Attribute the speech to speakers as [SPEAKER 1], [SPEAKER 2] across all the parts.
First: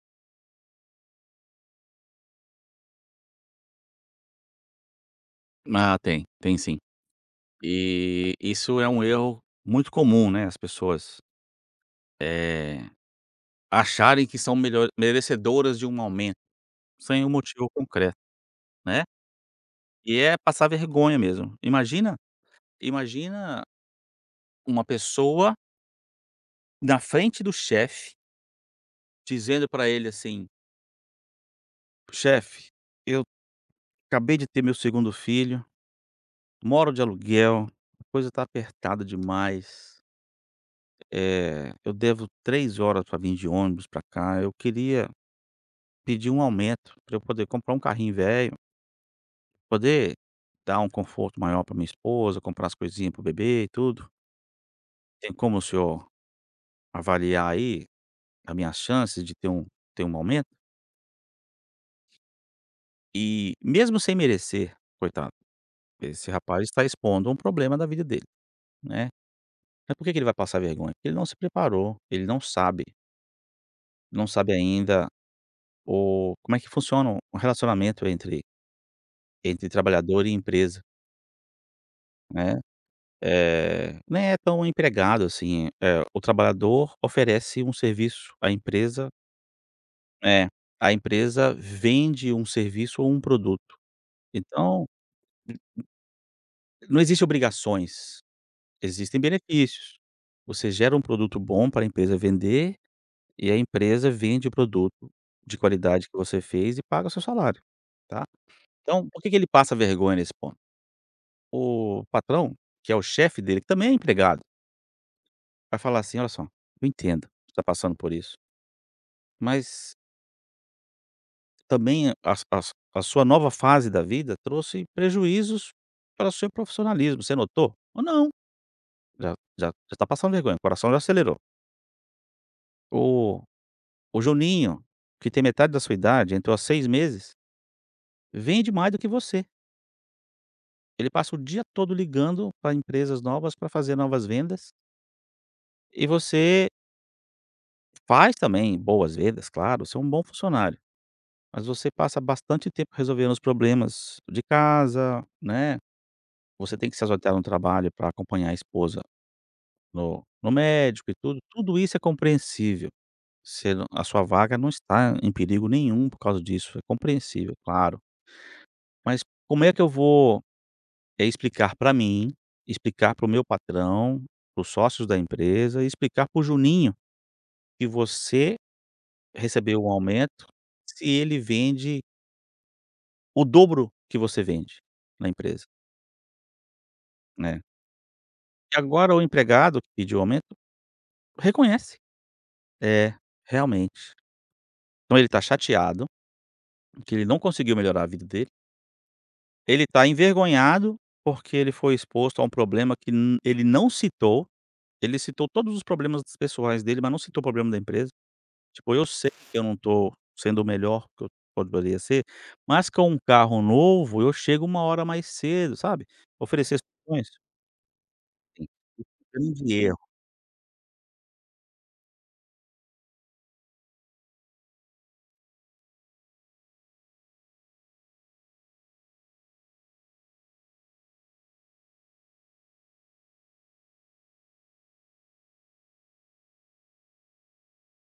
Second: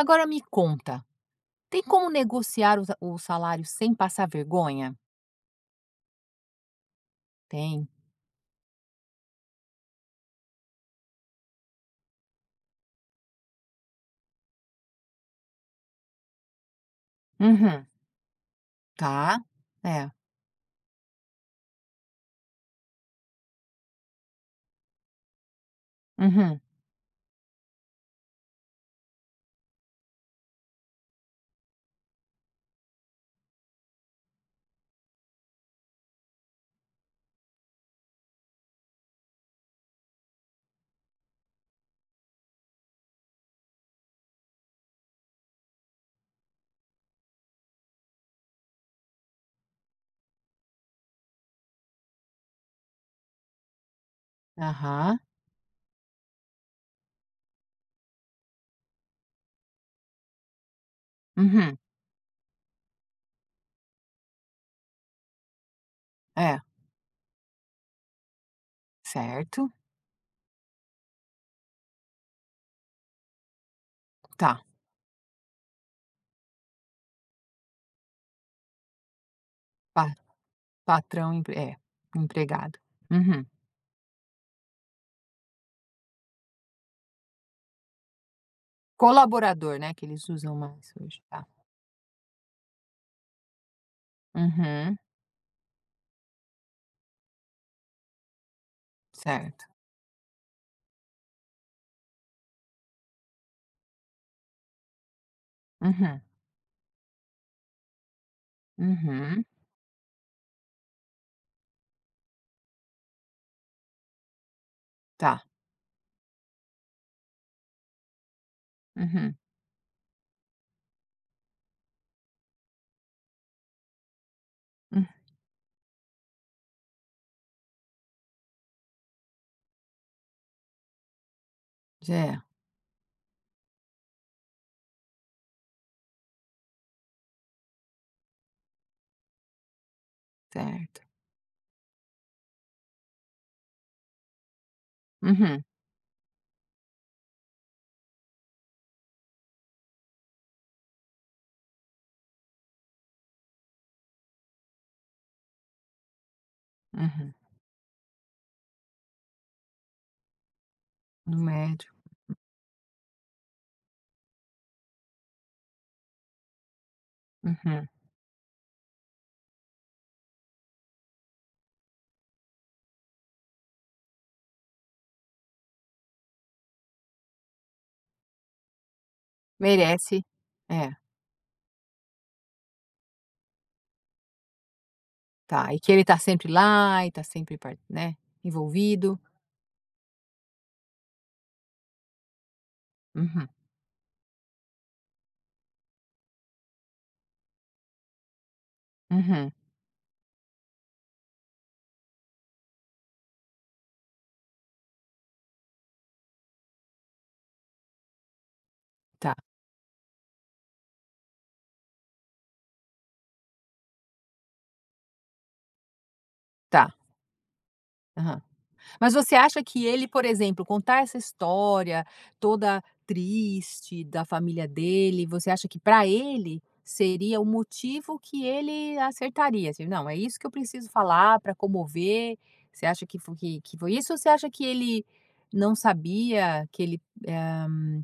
[SPEAKER 1] Agora me conta, tem como negociar o salário sem passar vergonha?
[SPEAKER 2] Ah, tem sim.
[SPEAKER 1] Tem?
[SPEAKER 2] E isso é um erro muito comum, né, as pessoas, eh, acharem que são melhor merecedoras de um aumento, sem um motivo
[SPEAKER 1] Uhum.
[SPEAKER 2] concreto, né,
[SPEAKER 1] Tá. É.
[SPEAKER 2] e é passar vergonha mesmo. Imagina uma pessoa
[SPEAKER 1] Uhum.
[SPEAKER 2] na frente do chefe, dizendo para ele assim: "Chefe, eu acabei de ter meu segundo filho, moro de aluguel, a coisa tá apertada demais, eu devo 3 horas para vir de ônibus para cá, eu queria pedir um aumento para eu poder comprar um carrinho velho, poder dar um conforto maior para minha esposa, comprar as coisinhas para o bebê e tudo.
[SPEAKER 1] Aham.
[SPEAKER 2] Tem como o senhor avaliar aí as minhas chances de ter um aumento?".
[SPEAKER 1] Uhum.
[SPEAKER 2] E mesmo sem merecer, coitado, esse
[SPEAKER 1] É.
[SPEAKER 2] rapaz está expondo um problema da vida dele, né.
[SPEAKER 1] Certo.
[SPEAKER 2] Mas por que que ele vai passar vergonha? Porque ele não se preparou, ele não sabe,
[SPEAKER 1] Tá.
[SPEAKER 2] ainda o como é que funciona o relacionamento entre
[SPEAKER 1] Pa
[SPEAKER 2] trabalhador e empresa,
[SPEAKER 1] patrão
[SPEAKER 2] né.
[SPEAKER 1] empregado. Uhum.
[SPEAKER 2] Nem é tão empregado assim, o trabalhador oferece um serviço, a empresa
[SPEAKER 1] Colaborador, né, que eles
[SPEAKER 2] é,
[SPEAKER 1] usam mais
[SPEAKER 2] a
[SPEAKER 1] hoje. Tá.
[SPEAKER 2] empresa vende um serviço ou um produto. Então,
[SPEAKER 1] Uhum.
[SPEAKER 2] n- não existem obrigações, existem
[SPEAKER 1] Certo.
[SPEAKER 2] benefícios. Você gera um produto bom para a empresa vender e a empresa vende o produto de qualidade que
[SPEAKER 1] Uhum.
[SPEAKER 2] você fez e paga o seu salário, tá. Então, por que que
[SPEAKER 1] Uhum.
[SPEAKER 2] ele passa vergonha nesse ponto? O patrão, que é o chefe dele, que também é empregado,
[SPEAKER 1] Tá.
[SPEAKER 2] vai falar assim: "Olha só, eu entendo, que você está passando por isso.
[SPEAKER 1] Uhum.
[SPEAKER 2] Mas também a a sua nova fase da vida trouxe
[SPEAKER 1] Hum.
[SPEAKER 2] prejuízos para o seu profissionalismo, você notou? Ou não, já já está passando vergonha, o coração já acelerou.
[SPEAKER 1] É,
[SPEAKER 2] O o Juninho, que tem metade da sua idade, entrou há 6 meses, vende mais do que você.
[SPEAKER 1] certo.
[SPEAKER 2] Ele passa o dia todo ligando para empresas novas para fazer novas vendas,
[SPEAKER 1] Uhum.
[SPEAKER 2] e você faz também boas vendas, claro, você é um bom funcionário, mas você passa bastante tempo resolvendo os problemas de casa, né. Você tem que se ausentar
[SPEAKER 1] Uhum.
[SPEAKER 2] no trabalho para acompanhar a esposa no médico e
[SPEAKER 1] No
[SPEAKER 2] tudo, tudo
[SPEAKER 1] médio.
[SPEAKER 2] isso é compreensível. Você não a sua vaga não está em perigo nenhum por causa disso, é compreensível,
[SPEAKER 1] Uhum.
[SPEAKER 2] claro. Mas como é que eu vou, explicar para mim, explicar para o meu patrão, para os sócios da empresa e explicar para o Juninho que você recebeu um
[SPEAKER 1] Merece.
[SPEAKER 2] aumento
[SPEAKER 1] É.
[SPEAKER 2] se ele vende o dobro que você vende na empresa,
[SPEAKER 1] Tá, e que ele tá sempre lá e tá sempre
[SPEAKER 2] né". E agora
[SPEAKER 1] envolvido.
[SPEAKER 2] o empregado que pediu aumento reconhece: "É,
[SPEAKER 1] Uhum,
[SPEAKER 2] realmente". Então ele tá chateado, que ele não conseguiu melhorar a vida dele.
[SPEAKER 1] uhum.
[SPEAKER 2] Ele tá envergonhado, porque ele foi exposto a um problema que n ele não citou. Ele citou todos os problemas pessoais dele, mas não citou o problema da empresa. Tipo: "Eu sei
[SPEAKER 1] Tá,
[SPEAKER 2] que eu não tô sendo o melhor que eu poderia ser, mas com um carro novo eu chego uma hora mais cedo", sabe. Oferecer
[SPEAKER 1] tá.
[SPEAKER 2] soluções?
[SPEAKER 1] Aham.
[SPEAKER 2] Sim,
[SPEAKER 1] Mas você acha
[SPEAKER 2] grande
[SPEAKER 1] que
[SPEAKER 2] erro.
[SPEAKER 1] ele, por exemplo, contar essa história toda triste da família dele, você acha que para ele seria o motivo que ele acertaria? Assim, "Não, é isso que eu preciso falar para comover". Você acha que fo que foi isso ou você acha que ele não sabia que ele, eh,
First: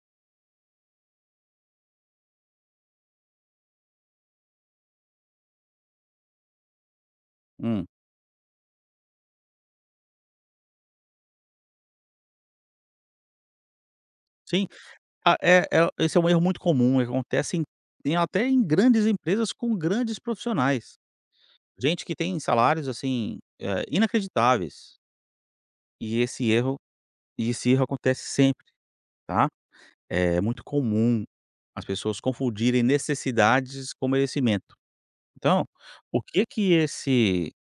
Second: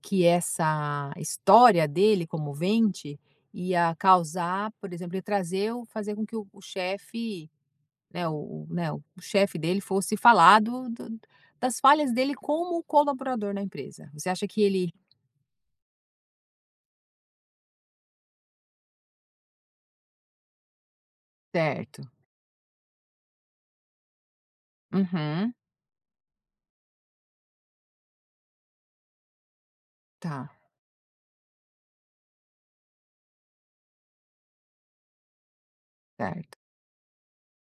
[SPEAKER 1] que essa história dele comovente ia causar, por exemplo, ia trazer o fazer com que o chefe,
[SPEAKER 2] Hum.
[SPEAKER 1] né, o chefe dele fosse falar do do das falhas dele como colaborador na empresa. Você acha que
[SPEAKER 2] Sim.
[SPEAKER 1] ele.
[SPEAKER 2] Ah, esse é um erro muito comum, acontece em em até em grandes empresas com grandes profissionais.
[SPEAKER 1] Certo.
[SPEAKER 2] Gente que tem salários, assim, inacreditáveis,
[SPEAKER 1] Uhum.
[SPEAKER 2] e esse erro e esse erro acontece sempre, tá. É
[SPEAKER 1] Tá.
[SPEAKER 2] muito comum as pessoas confundirem necessidades com merecimento. Então, o que
[SPEAKER 1] Certo.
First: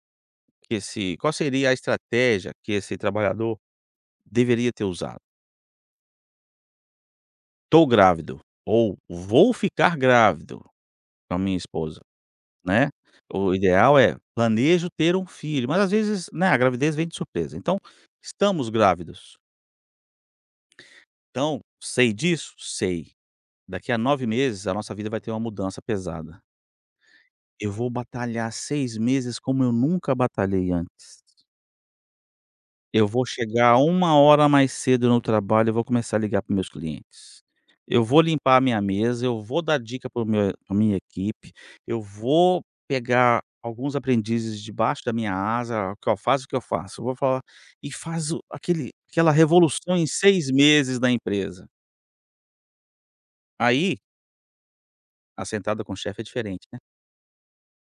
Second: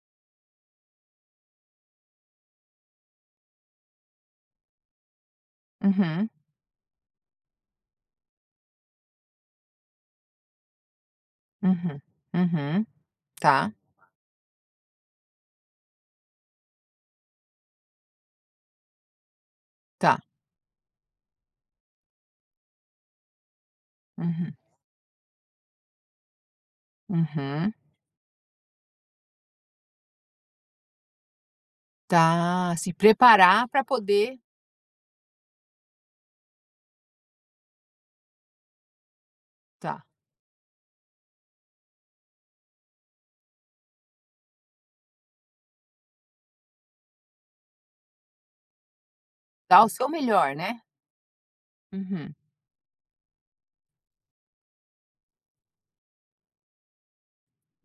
[SPEAKER 2] que esse qual seria a estratégia que esse trabalhador deveria ter usado?
[SPEAKER 1] Uhum,
[SPEAKER 2] "Estou grávido" ou "Vou ficar grávido com a minha esposa",
[SPEAKER 1] uhum, uhum.
[SPEAKER 2] né. O
[SPEAKER 1] Tá,
[SPEAKER 2] ideal é: "Planejo ter um filho", mas às vezes, né, a gravidez vem de surpresa. Então, "Estamos grávidos".
[SPEAKER 1] tá.
[SPEAKER 2] Então, sei disso? Sei. Daqui a nove
[SPEAKER 1] Uhum,
[SPEAKER 2] meses a nossa vida vai ter uma mudança pesada. Eu
[SPEAKER 1] uhum.
[SPEAKER 2] vou batalhar 6 meses como eu nunca batalhei antes.
[SPEAKER 1] Tá, se
[SPEAKER 2] Eu vou
[SPEAKER 1] preparar
[SPEAKER 2] chegar
[SPEAKER 1] para
[SPEAKER 2] uma
[SPEAKER 1] poder,
[SPEAKER 2] hora mais cedo no trabalho, eu vou começar a ligar para meus clientes. Eu vou limpar a minha mesa, eu vou dar
[SPEAKER 1] tá,
[SPEAKER 2] dica para o minha equipe, eu vou pegar alguns aprendizes debaixo da minha asa, o que eu faço, o que eu faço. Eu vou falar e faço aquele aquela
[SPEAKER 1] dar o
[SPEAKER 2] revolução
[SPEAKER 1] seu
[SPEAKER 2] em 6
[SPEAKER 1] melhor, né.
[SPEAKER 2] meses da empresa.
[SPEAKER 1] Uhum.
[SPEAKER 2] Aí a sentada com o chefe é diferente, né.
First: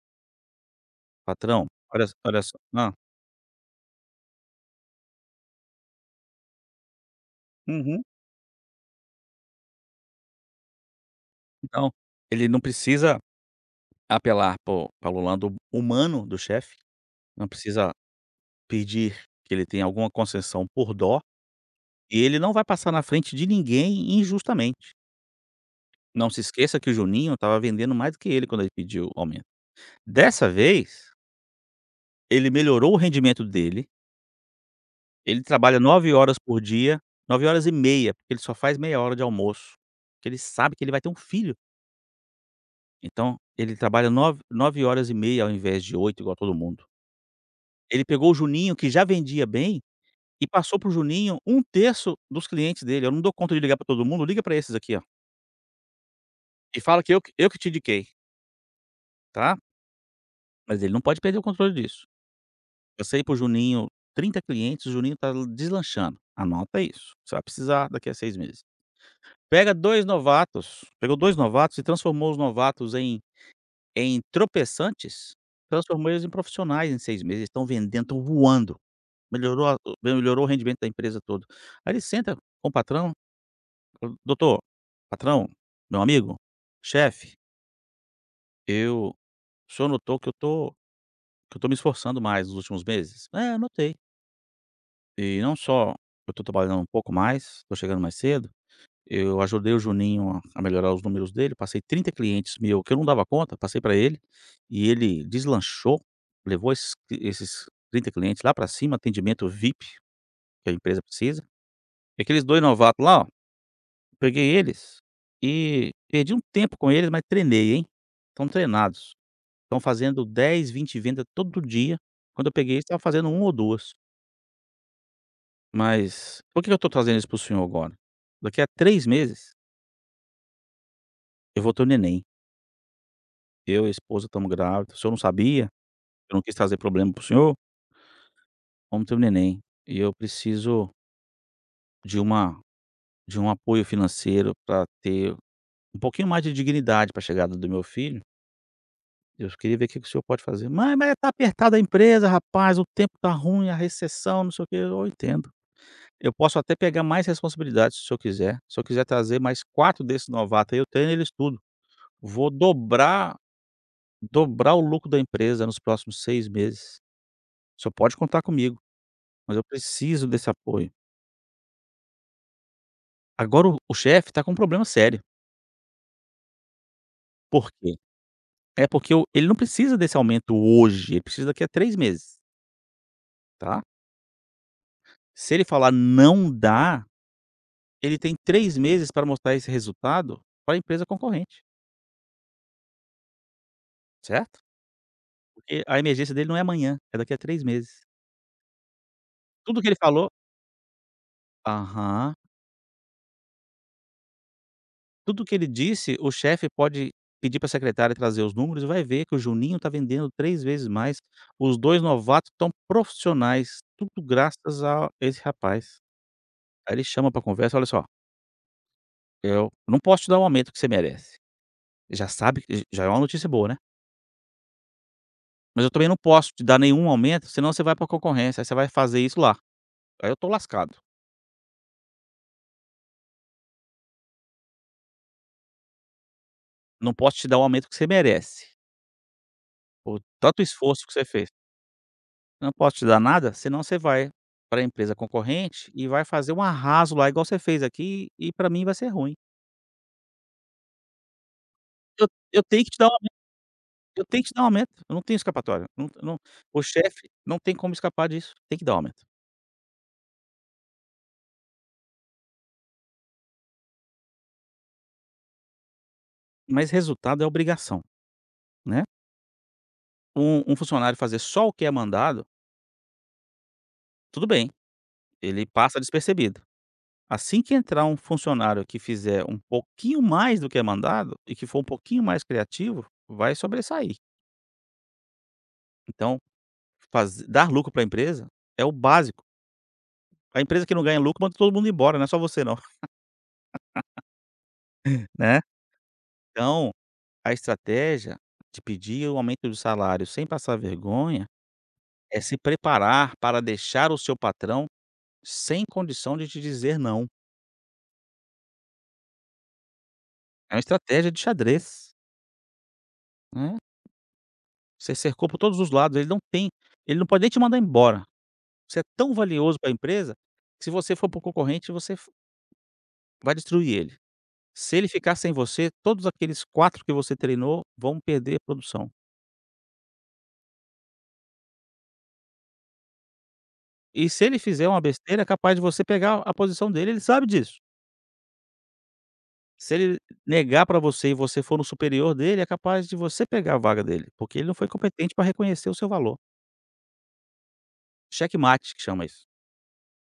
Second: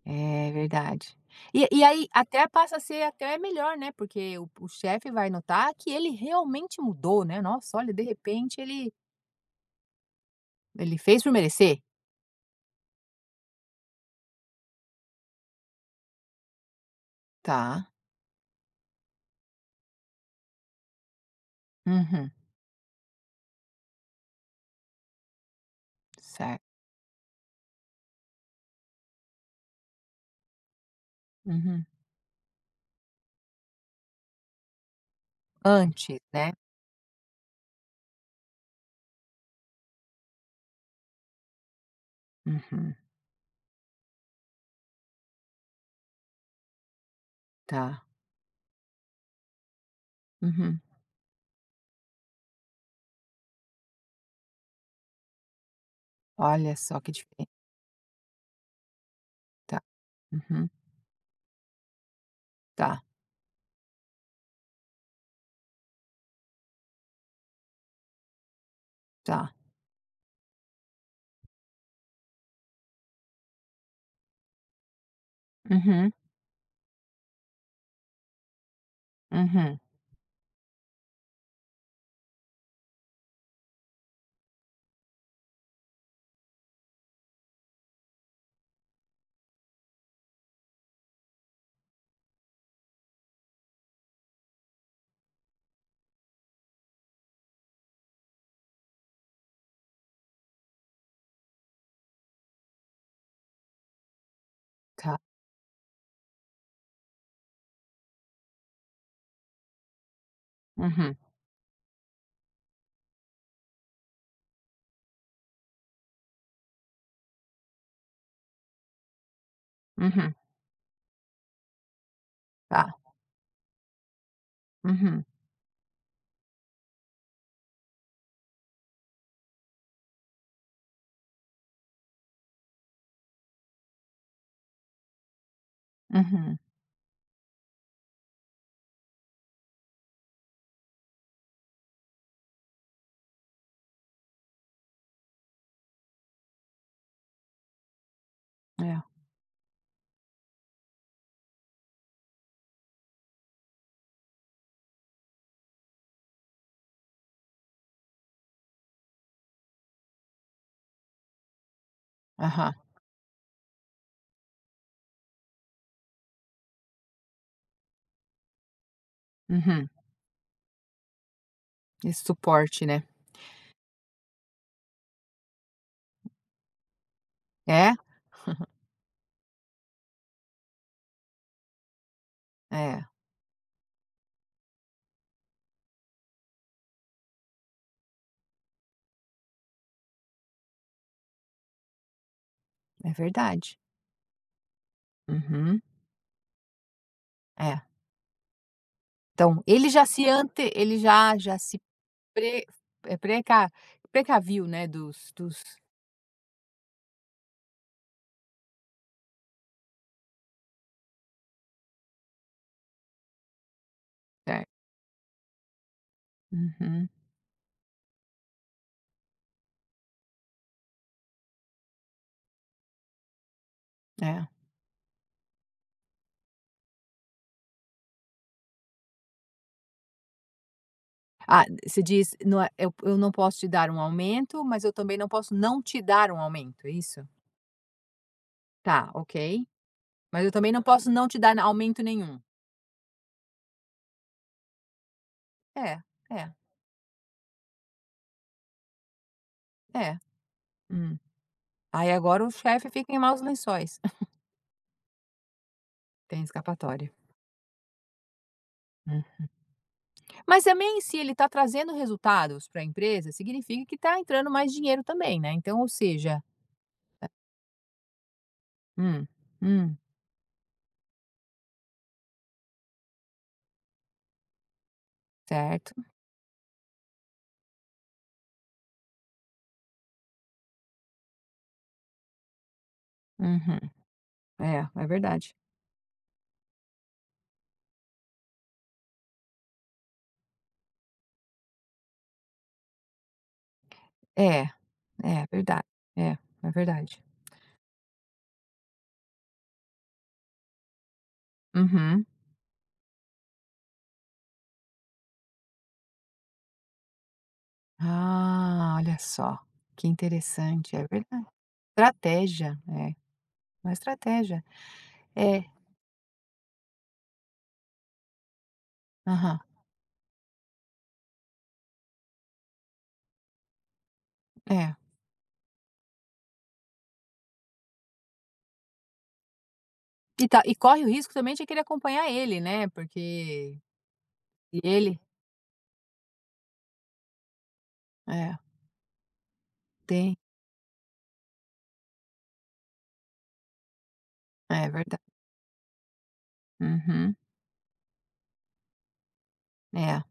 [SPEAKER 1] É verdade. E
[SPEAKER 2] "Patrão,
[SPEAKER 1] e aí
[SPEAKER 2] olha
[SPEAKER 1] até
[SPEAKER 2] só",
[SPEAKER 1] passa a
[SPEAKER 2] hã.
[SPEAKER 1] ser até melhor, né, porque o chefe vai notar que ele realmente mudou, né. Nossa, olha, de
[SPEAKER 2] Uhum.
[SPEAKER 1] repente ele fez por merecer.
[SPEAKER 2] Então, ele não precisa apelar para o lado humano do chefe, não
[SPEAKER 1] Tá.
[SPEAKER 2] precisa pedir que ele tenha alguma concessão por dó, e
[SPEAKER 1] Uhum.
[SPEAKER 2] ele não vai passar na frente de ninguém injustamente. Não se
[SPEAKER 1] Certo.
[SPEAKER 2] esqueça que o Juninho estava vendendo mais do que ele quando ele pediu o aumento. Dessa vez,
[SPEAKER 1] Uhum.
[SPEAKER 2] ele melhorou o rendimento dele, ele trabalha 9
[SPEAKER 1] Antes,
[SPEAKER 2] horas
[SPEAKER 1] né.
[SPEAKER 2] por dia, 9 horas e meia, porque ele só faz meia hora de almoço, porque ele sabe que ele vai ter um filho.
[SPEAKER 1] Uhum.
[SPEAKER 2] Então, ele trabalha 9 9 horas e meia ao invés de 8, igual todo mundo.
[SPEAKER 1] Tá.
[SPEAKER 2] Ele pegou o Juninho que já vendia bem e passou
[SPEAKER 1] Uhum.
[SPEAKER 2] pro Juninho um terço dos clientes dele. "Eu não dou conta de ligar para todo mundo, liga para esses aqui, ó,
[SPEAKER 1] Olha
[SPEAKER 2] e
[SPEAKER 1] só
[SPEAKER 2] fala
[SPEAKER 1] que
[SPEAKER 2] que
[SPEAKER 1] diferente.
[SPEAKER 2] eu que te indiquei, tá?".
[SPEAKER 1] Tá. Uhum.
[SPEAKER 2] Mas ele não pode perder o controle disso.
[SPEAKER 1] Tá,
[SPEAKER 2] Passei para pro Juninho 30 clientes, o Juninho tá deslanchando. Anota isso, você vai precisar daqui a 6 meses.
[SPEAKER 1] tá.
[SPEAKER 2] Pega 2 novatos, pegou 2 novatos e transformou os novatos em tropeçantes, transformou
[SPEAKER 1] Uhum,
[SPEAKER 2] eles em profissionais em 6 meses. Eles estão vendendo, estão voando. Melhorou a
[SPEAKER 1] uhum.
[SPEAKER 2] melhorou o rendimento da empresa todo. Aí ele senta com o patrão, fala: "Doutor, patrão, meu amigo, chefe, eu o senhor notou que eu tô me esforçando mais nos últimos meses?". "É, eu notei. E não só, eu tô trabalhando um pouco mais, tô chegando mais cedo, eu ajudei o Juninho a melhorar os números dele, passei 30 clientes meu que eu não dava conta, passei para ele, e
[SPEAKER 1] Tá.
[SPEAKER 2] ele deslanchou, levou esses 30 clientes lá para cima, atendimento VIP que a empresa
[SPEAKER 1] Uhum,
[SPEAKER 2] precisa. E aqueles 2 novatos lá, peguei eles e perdi um tempo com eles, mas treinei, hein. Estão treinados, estão fazendo
[SPEAKER 1] uhum.
[SPEAKER 2] 10 20 vendas todo dia. Quando eu peguei eles
[SPEAKER 1] Tá.
[SPEAKER 2] estavam fazendo 1 ou duas.
[SPEAKER 1] Uhum,
[SPEAKER 2] Mas por que que eu estou trazendo isso para o senhor agora? Daqui a 3 meses eu vou ter um neném. Eu e a esposa estamos grávidos, o senhor não sabia, eu não quis
[SPEAKER 1] uhum.
[SPEAKER 2] trazer problema para o senhor, vamos ter um neném. E eu preciso de uma de um apoio financeiro para ter um pouquinho mais de dignidade pra chegada do meu filho.
[SPEAKER 1] É.
[SPEAKER 2] Eu queria ver o que que o senhor pode fazer". "Mãe, mas tá apertada a empresa, rapaz, o tempo tá ruim, a recessão, não sei o quê", eu entendo. "Eu posso até pegar mais responsabilidade se o senhor quiser. Se eu quiser trazer mais 4 desses novatos, aí, eu treino eles tudo. Vou
[SPEAKER 1] Aham.
[SPEAKER 2] dobrar o lucro da empresa nos próximos 6 meses. O senhor pode contar comigo, mas eu
[SPEAKER 1] Uhum.
[SPEAKER 2] preciso desse apoio".
[SPEAKER 1] Esse suporte, né.
[SPEAKER 2] Agora o chefe tá com um problema sério. Por
[SPEAKER 1] É,
[SPEAKER 2] quê? É porque o ele não precisa desse aumento hoje, ele precisa daqui a 3 meses,
[SPEAKER 1] é.
[SPEAKER 2] tá. Se ele falar: "Não dá", ele tem 3 meses para mostrar esse resultado para a empresa concorrente.
[SPEAKER 1] É verdade.
[SPEAKER 2] Certo?
[SPEAKER 1] Uhum.
[SPEAKER 2] Porque a emergência dele não é amanhã, é daqui a 3
[SPEAKER 1] É.
[SPEAKER 2] meses.
[SPEAKER 1] Então,
[SPEAKER 2] Tudo que ele falou.
[SPEAKER 1] ele já se
[SPEAKER 2] Aham.
[SPEAKER 1] pre eh, preca precaviu, né, dos
[SPEAKER 2] Tudo que
[SPEAKER 1] dos
[SPEAKER 2] ele disse, o chefe pode pedir para a secretária trazer os números e vai ver que o Juninho está vendendo 3 vezes mais, os 2 novatos estão profissionais, tudo
[SPEAKER 1] Certo.
[SPEAKER 2] graças a esse rapaz. Aí ele
[SPEAKER 1] Uhum.
[SPEAKER 2] chama para conversa: "Olha só, eu não posso te dar o aumento que você merece". Já sabe que já é uma notícia boa, né.
[SPEAKER 1] É.
[SPEAKER 2] "Mas eu também não posso te dar nenhum aumento, senão você vai para a concorrência, aí você vai fazer isso lá". Aí eu tô lascado.
[SPEAKER 1] Ah, você diz: "Não é eu não posso te dar um aumento, mas eu também não posso não te dar um aumento", é
[SPEAKER 2] "Não
[SPEAKER 1] isso?
[SPEAKER 2] posso te dar o aumento que você merece,
[SPEAKER 1] Tá, ok.
[SPEAKER 2] por
[SPEAKER 1] Mas eu
[SPEAKER 2] tanto
[SPEAKER 1] também não
[SPEAKER 2] esforço
[SPEAKER 1] posso
[SPEAKER 2] que você
[SPEAKER 1] não te
[SPEAKER 2] fez.
[SPEAKER 1] dar na aumento nenhum.
[SPEAKER 2] Não posso te dar nada, senão você vai para a empresa concorrente
[SPEAKER 1] É,
[SPEAKER 2] e vai
[SPEAKER 1] é,
[SPEAKER 2] fazer um arraso lá igual você fez aqui e para mim vai ser ruim.
[SPEAKER 1] é. Hum. Aí
[SPEAKER 2] Eu
[SPEAKER 1] agora o
[SPEAKER 2] eu tenho
[SPEAKER 1] chefe
[SPEAKER 2] que te dar
[SPEAKER 1] fica em
[SPEAKER 2] um
[SPEAKER 1] maus lençóis.
[SPEAKER 2] eu tenho que te dar um aumento, eu não tenho escapatória, não", não.
[SPEAKER 1] Tem
[SPEAKER 2] O
[SPEAKER 1] escapatória.
[SPEAKER 2] chefe não tem como escapar disso, tem que dar o aumento.
[SPEAKER 1] Hum. Mas também se ele está trazendo resultados para a empresa, significa que está entrando mais dinheiro também, né, então ou seja.
[SPEAKER 2] Mas resultado é obrigação, né.
[SPEAKER 1] Hum, hum,
[SPEAKER 2] Um funcionário fazer só o que é mandado, tudo bem, ele passa
[SPEAKER 1] certo.
[SPEAKER 2] despercebido. Assim que entrar um funcionário que fizer um pouquinho mais do que é mandado e que for um pouquinho mais criativo, vai
[SPEAKER 1] Uhum.
[SPEAKER 2] sobressair.
[SPEAKER 1] É, é verdade.
[SPEAKER 2] Então, faz dar lucro para a empresa é o básico. A empresa que não ganha lucro manda todo mundo embora, não é só você não,
[SPEAKER 1] É, é
[SPEAKER 2] né.
[SPEAKER 1] verdade. É, é
[SPEAKER 2] Então,
[SPEAKER 1] verdade.
[SPEAKER 2] a estratégia de pedir o aumento do salário sem passar vergonha,
[SPEAKER 1] Uhum.
[SPEAKER 2] é se preparar para deixar o seu patrão sem condição de te dizer não.
[SPEAKER 1] Ah, olha só, que
[SPEAKER 2] É uma
[SPEAKER 1] interessante, é
[SPEAKER 2] estratégia de
[SPEAKER 1] verdade.
[SPEAKER 2] xadrez,
[SPEAKER 1] Estratégia, é,
[SPEAKER 2] né.
[SPEAKER 1] uma estratégia.
[SPEAKER 2] Você cercou por
[SPEAKER 1] É,
[SPEAKER 2] todos os lados, ele não pode nem te mandar embora. Você é tão
[SPEAKER 1] aham,
[SPEAKER 2] valioso para a empresa, que se você for para o concorrente, você f vai destruir ele.
[SPEAKER 1] é.
[SPEAKER 2] Se ele ficar sem você, todos aqueles 4 que você treinou vão perder a produção.
[SPEAKER 1] E tá, e corre o risco também de querer acompanhar ele, né, porque
[SPEAKER 2] E se ele
[SPEAKER 1] se
[SPEAKER 2] fizer uma
[SPEAKER 1] ele
[SPEAKER 2] besteira, é capaz de você pegar a posição dele, ele sabe disso.
[SPEAKER 1] é,
[SPEAKER 2] Se ele
[SPEAKER 1] tem,
[SPEAKER 2] negar para você e você for no superior dele, é capaz de você pegar a vaga dele, porque ele não
[SPEAKER 1] é
[SPEAKER 2] foi
[SPEAKER 1] verdade.
[SPEAKER 2] competente para reconhecer o seu valor.
[SPEAKER 1] Uhum,
[SPEAKER 2] Checkmate, que chama isso.
[SPEAKER 1] é.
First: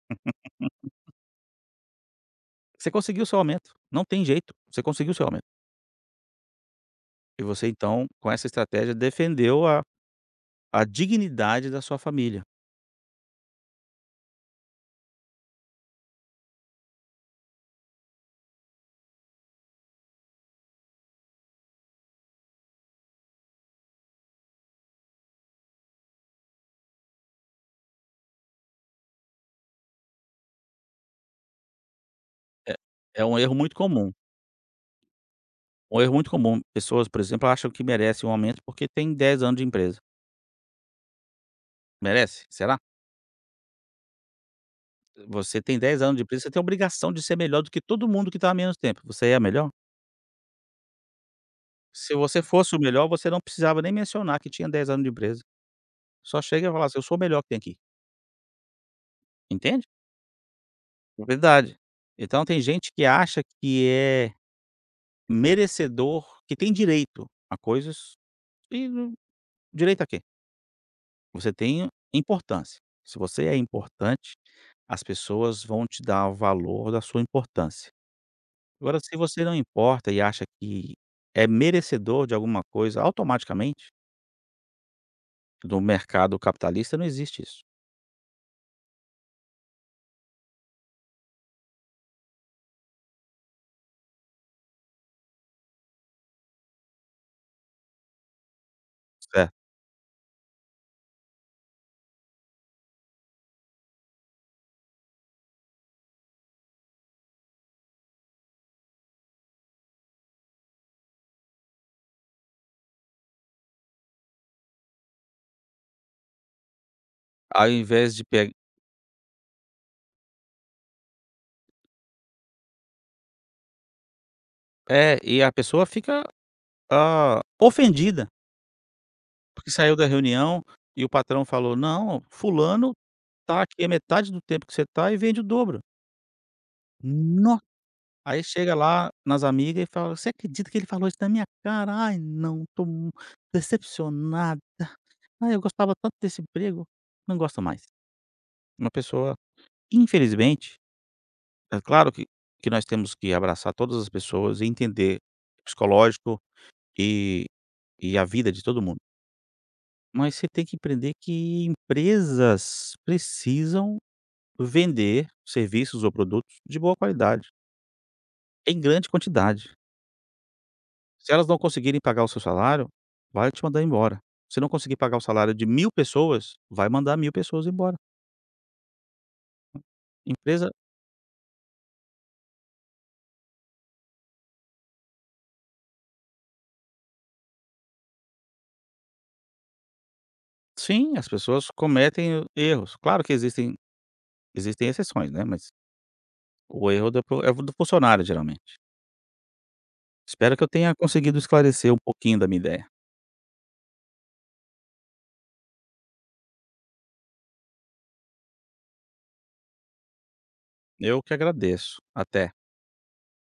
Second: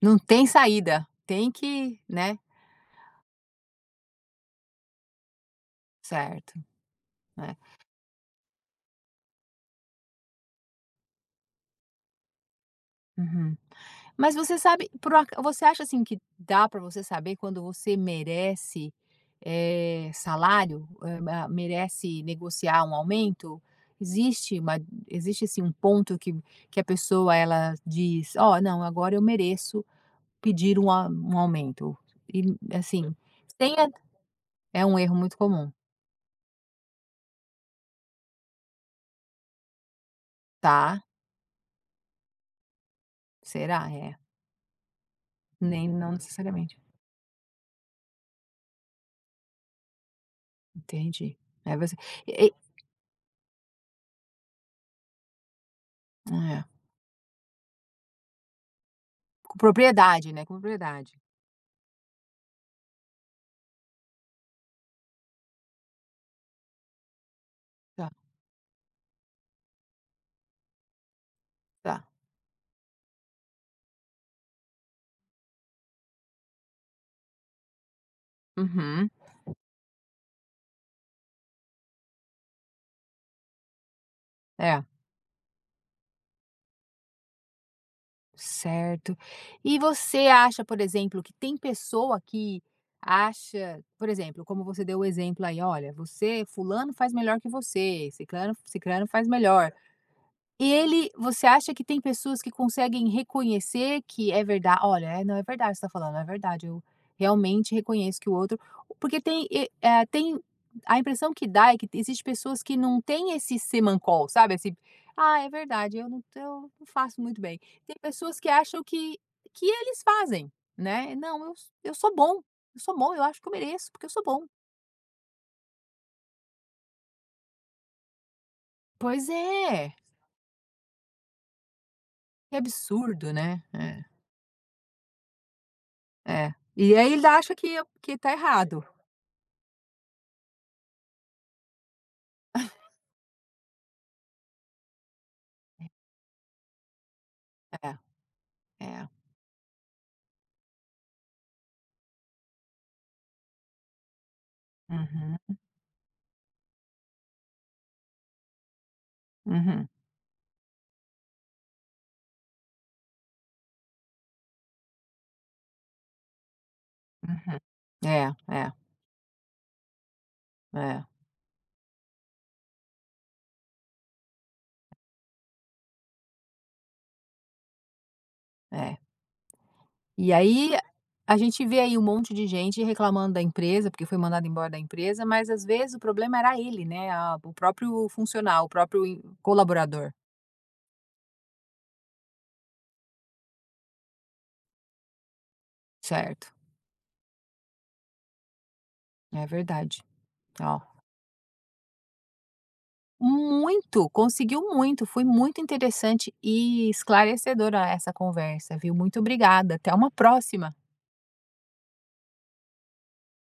[SPEAKER 1] Não tem saída, tem que, né,
[SPEAKER 2] Você conseguiu seu aumento, não tem jeito, você conseguiu seu aumento.
[SPEAKER 1] certo,
[SPEAKER 2] E
[SPEAKER 1] é.
[SPEAKER 2] você então, com essa estratégia, defendeu a dignidade da sua família.
[SPEAKER 1] Uhum. Mas você sabe, por ac você acha, assim, que dá para você saber quando você merece, salário, ma merece negociar um aumento? Existe uma Existe, assim, um ponto que a pessoa ela diz: "Ó, não, agora eu mereço pedir um a um aumento". E,
[SPEAKER 2] É
[SPEAKER 1] assim,
[SPEAKER 2] é um erro
[SPEAKER 1] sem
[SPEAKER 2] muito
[SPEAKER 1] a
[SPEAKER 2] comum,
[SPEAKER 1] é um erro muito comum.
[SPEAKER 2] um erro muito comum. Pessoas, por exemplo, acham que merece um aumento porque tem 10 anos de empresa.
[SPEAKER 1] Tá,
[SPEAKER 2] Merece? Será?
[SPEAKER 1] será? É.
[SPEAKER 2] Você tem
[SPEAKER 1] Nem
[SPEAKER 2] 10
[SPEAKER 1] não
[SPEAKER 2] anos de empresa, você tem a
[SPEAKER 1] necessariamente.
[SPEAKER 2] obrigação de ser melhor do que todo mundo que está há menos tempo. Você é a melhor?
[SPEAKER 1] Entendi. É você
[SPEAKER 2] Se você
[SPEAKER 1] e
[SPEAKER 2] fosse o melhor, você não precisava nem mencionar que tinha 10 anos de empresa. Só
[SPEAKER 1] é.
[SPEAKER 2] chega e fala assim: "Eu sou o melhor que tem aqui",
[SPEAKER 1] Com
[SPEAKER 2] entende?
[SPEAKER 1] propriedade, né, com propriedade.
[SPEAKER 2] Verdade. Então tem gente que acha que é merecedor, que tem direito a
[SPEAKER 1] Tá,
[SPEAKER 2] coisas, e não, direito a quê? Você tem
[SPEAKER 1] tá.
[SPEAKER 2] importância. Se você é importante, as pessoas vão te dar o valor da sua importância. Agora,
[SPEAKER 1] Uhum.
[SPEAKER 2] se você não importa e acha que é merecedor de alguma coisa automaticamente,
[SPEAKER 1] É,
[SPEAKER 2] no mercado capitalista não existe isso,
[SPEAKER 1] certo. E você acha, por exemplo, que tem pessoa que acha, por exemplo, como você deu o exemplo aí: "Olha, você fulano faz melhor que você, ciclano faz
[SPEAKER 2] certo?
[SPEAKER 1] melhor". E ele Você acha que tem pessoas que conseguem reconhecer que é verdade? "Olha, é, não, é verdade você está falando, é verdade, eu realmente reconheço que o outro", porque tem, e tem a impressão que dá é que existem pessoas que não têm esse semancol, sabe, esse: "Ah, é verdade, eu não faço muito bem".
[SPEAKER 2] Ao
[SPEAKER 1] Tem
[SPEAKER 2] invés de
[SPEAKER 1] pessoas que
[SPEAKER 2] pe
[SPEAKER 1] acham que eles fazem, né: "Não, eu sou bom, eu sou bom, eu acho que eu mereço, porque eu sou bom".
[SPEAKER 2] é, e a pessoa fica, ah, ofendida,
[SPEAKER 1] Pois
[SPEAKER 2] porque
[SPEAKER 1] é,
[SPEAKER 2] saiu da reunião e o patrão falou: "Não,
[SPEAKER 1] que
[SPEAKER 2] fulano
[SPEAKER 1] absurdo,
[SPEAKER 2] tá
[SPEAKER 1] né.
[SPEAKER 2] aqui a
[SPEAKER 1] É,
[SPEAKER 2] metade do tempo que você tá e vende o dobro".
[SPEAKER 1] é. E aí ele acha
[SPEAKER 2] No
[SPEAKER 1] que tá
[SPEAKER 2] Aí chega
[SPEAKER 1] errado.
[SPEAKER 2] lá nas amigas e fala: "Você acredita que ele falou isso na minha cara? Ai, não, tô decepcionada. Ah, eu gostava tanto desse emprego, não gosto mais".
[SPEAKER 1] É,
[SPEAKER 2] Uma
[SPEAKER 1] é.
[SPEAKER 2] pessoa, infelizmente, é claro que nós temos que abraçar todas as pessoas e entender
[SPEAKER 1] Uhum,
[SPEAKER 2] o psicológico e e a vida de todo mundo.
[SPEAKER 1] uhum,
[SPEAKER 2] Mas você tem que entender que empresas precisam vender serviços ou produtos de boa qualidade,
[SPEAKER 1] uhum. É, é,
[SPEAKER 2] em grande quantidade.
[SPEAKER 1] é,
[SPEAKER 2] Se elas não conseguirem pagar o seu salário, vai te mandar embora. Se não conseguir pagar o salário de 1.000 pessoas, vai mandar 1.000 pessoas embora.
[SPEAKER 1] é. E aí,
[SPEAKER 2] Empresa
[SPEAKER 1] a gente vê aí um monte de gente reclamando da empresa, porque foi mandado embora da empresa, mas às vezes o problema era ele, né, a o próprio funcional, o próprio colaborador.
[SPEAKER 2] Sim, as pessoas cometem o erros. Claro que existem exceções, né, mas
[SPEAKER 1] Certo,
[SPEAKER 2] o erro do pro é do funcionário, geralmente.
[SPEAKER 1] é verdade.
[SPEAKER 2] Espero que eu
[SPEAKER 1] Ó,
[SPEAKER 2] tenha conseguido esclarecer um pouquinho da minha ideia.
[SPEAKER 1] muito, conseguiu muito, foi muito interessante e esclarecedora essa conversa, viu. Muito obrigada, até uma próxima.
[SPEAKER 2] Eu que agradeço. Até.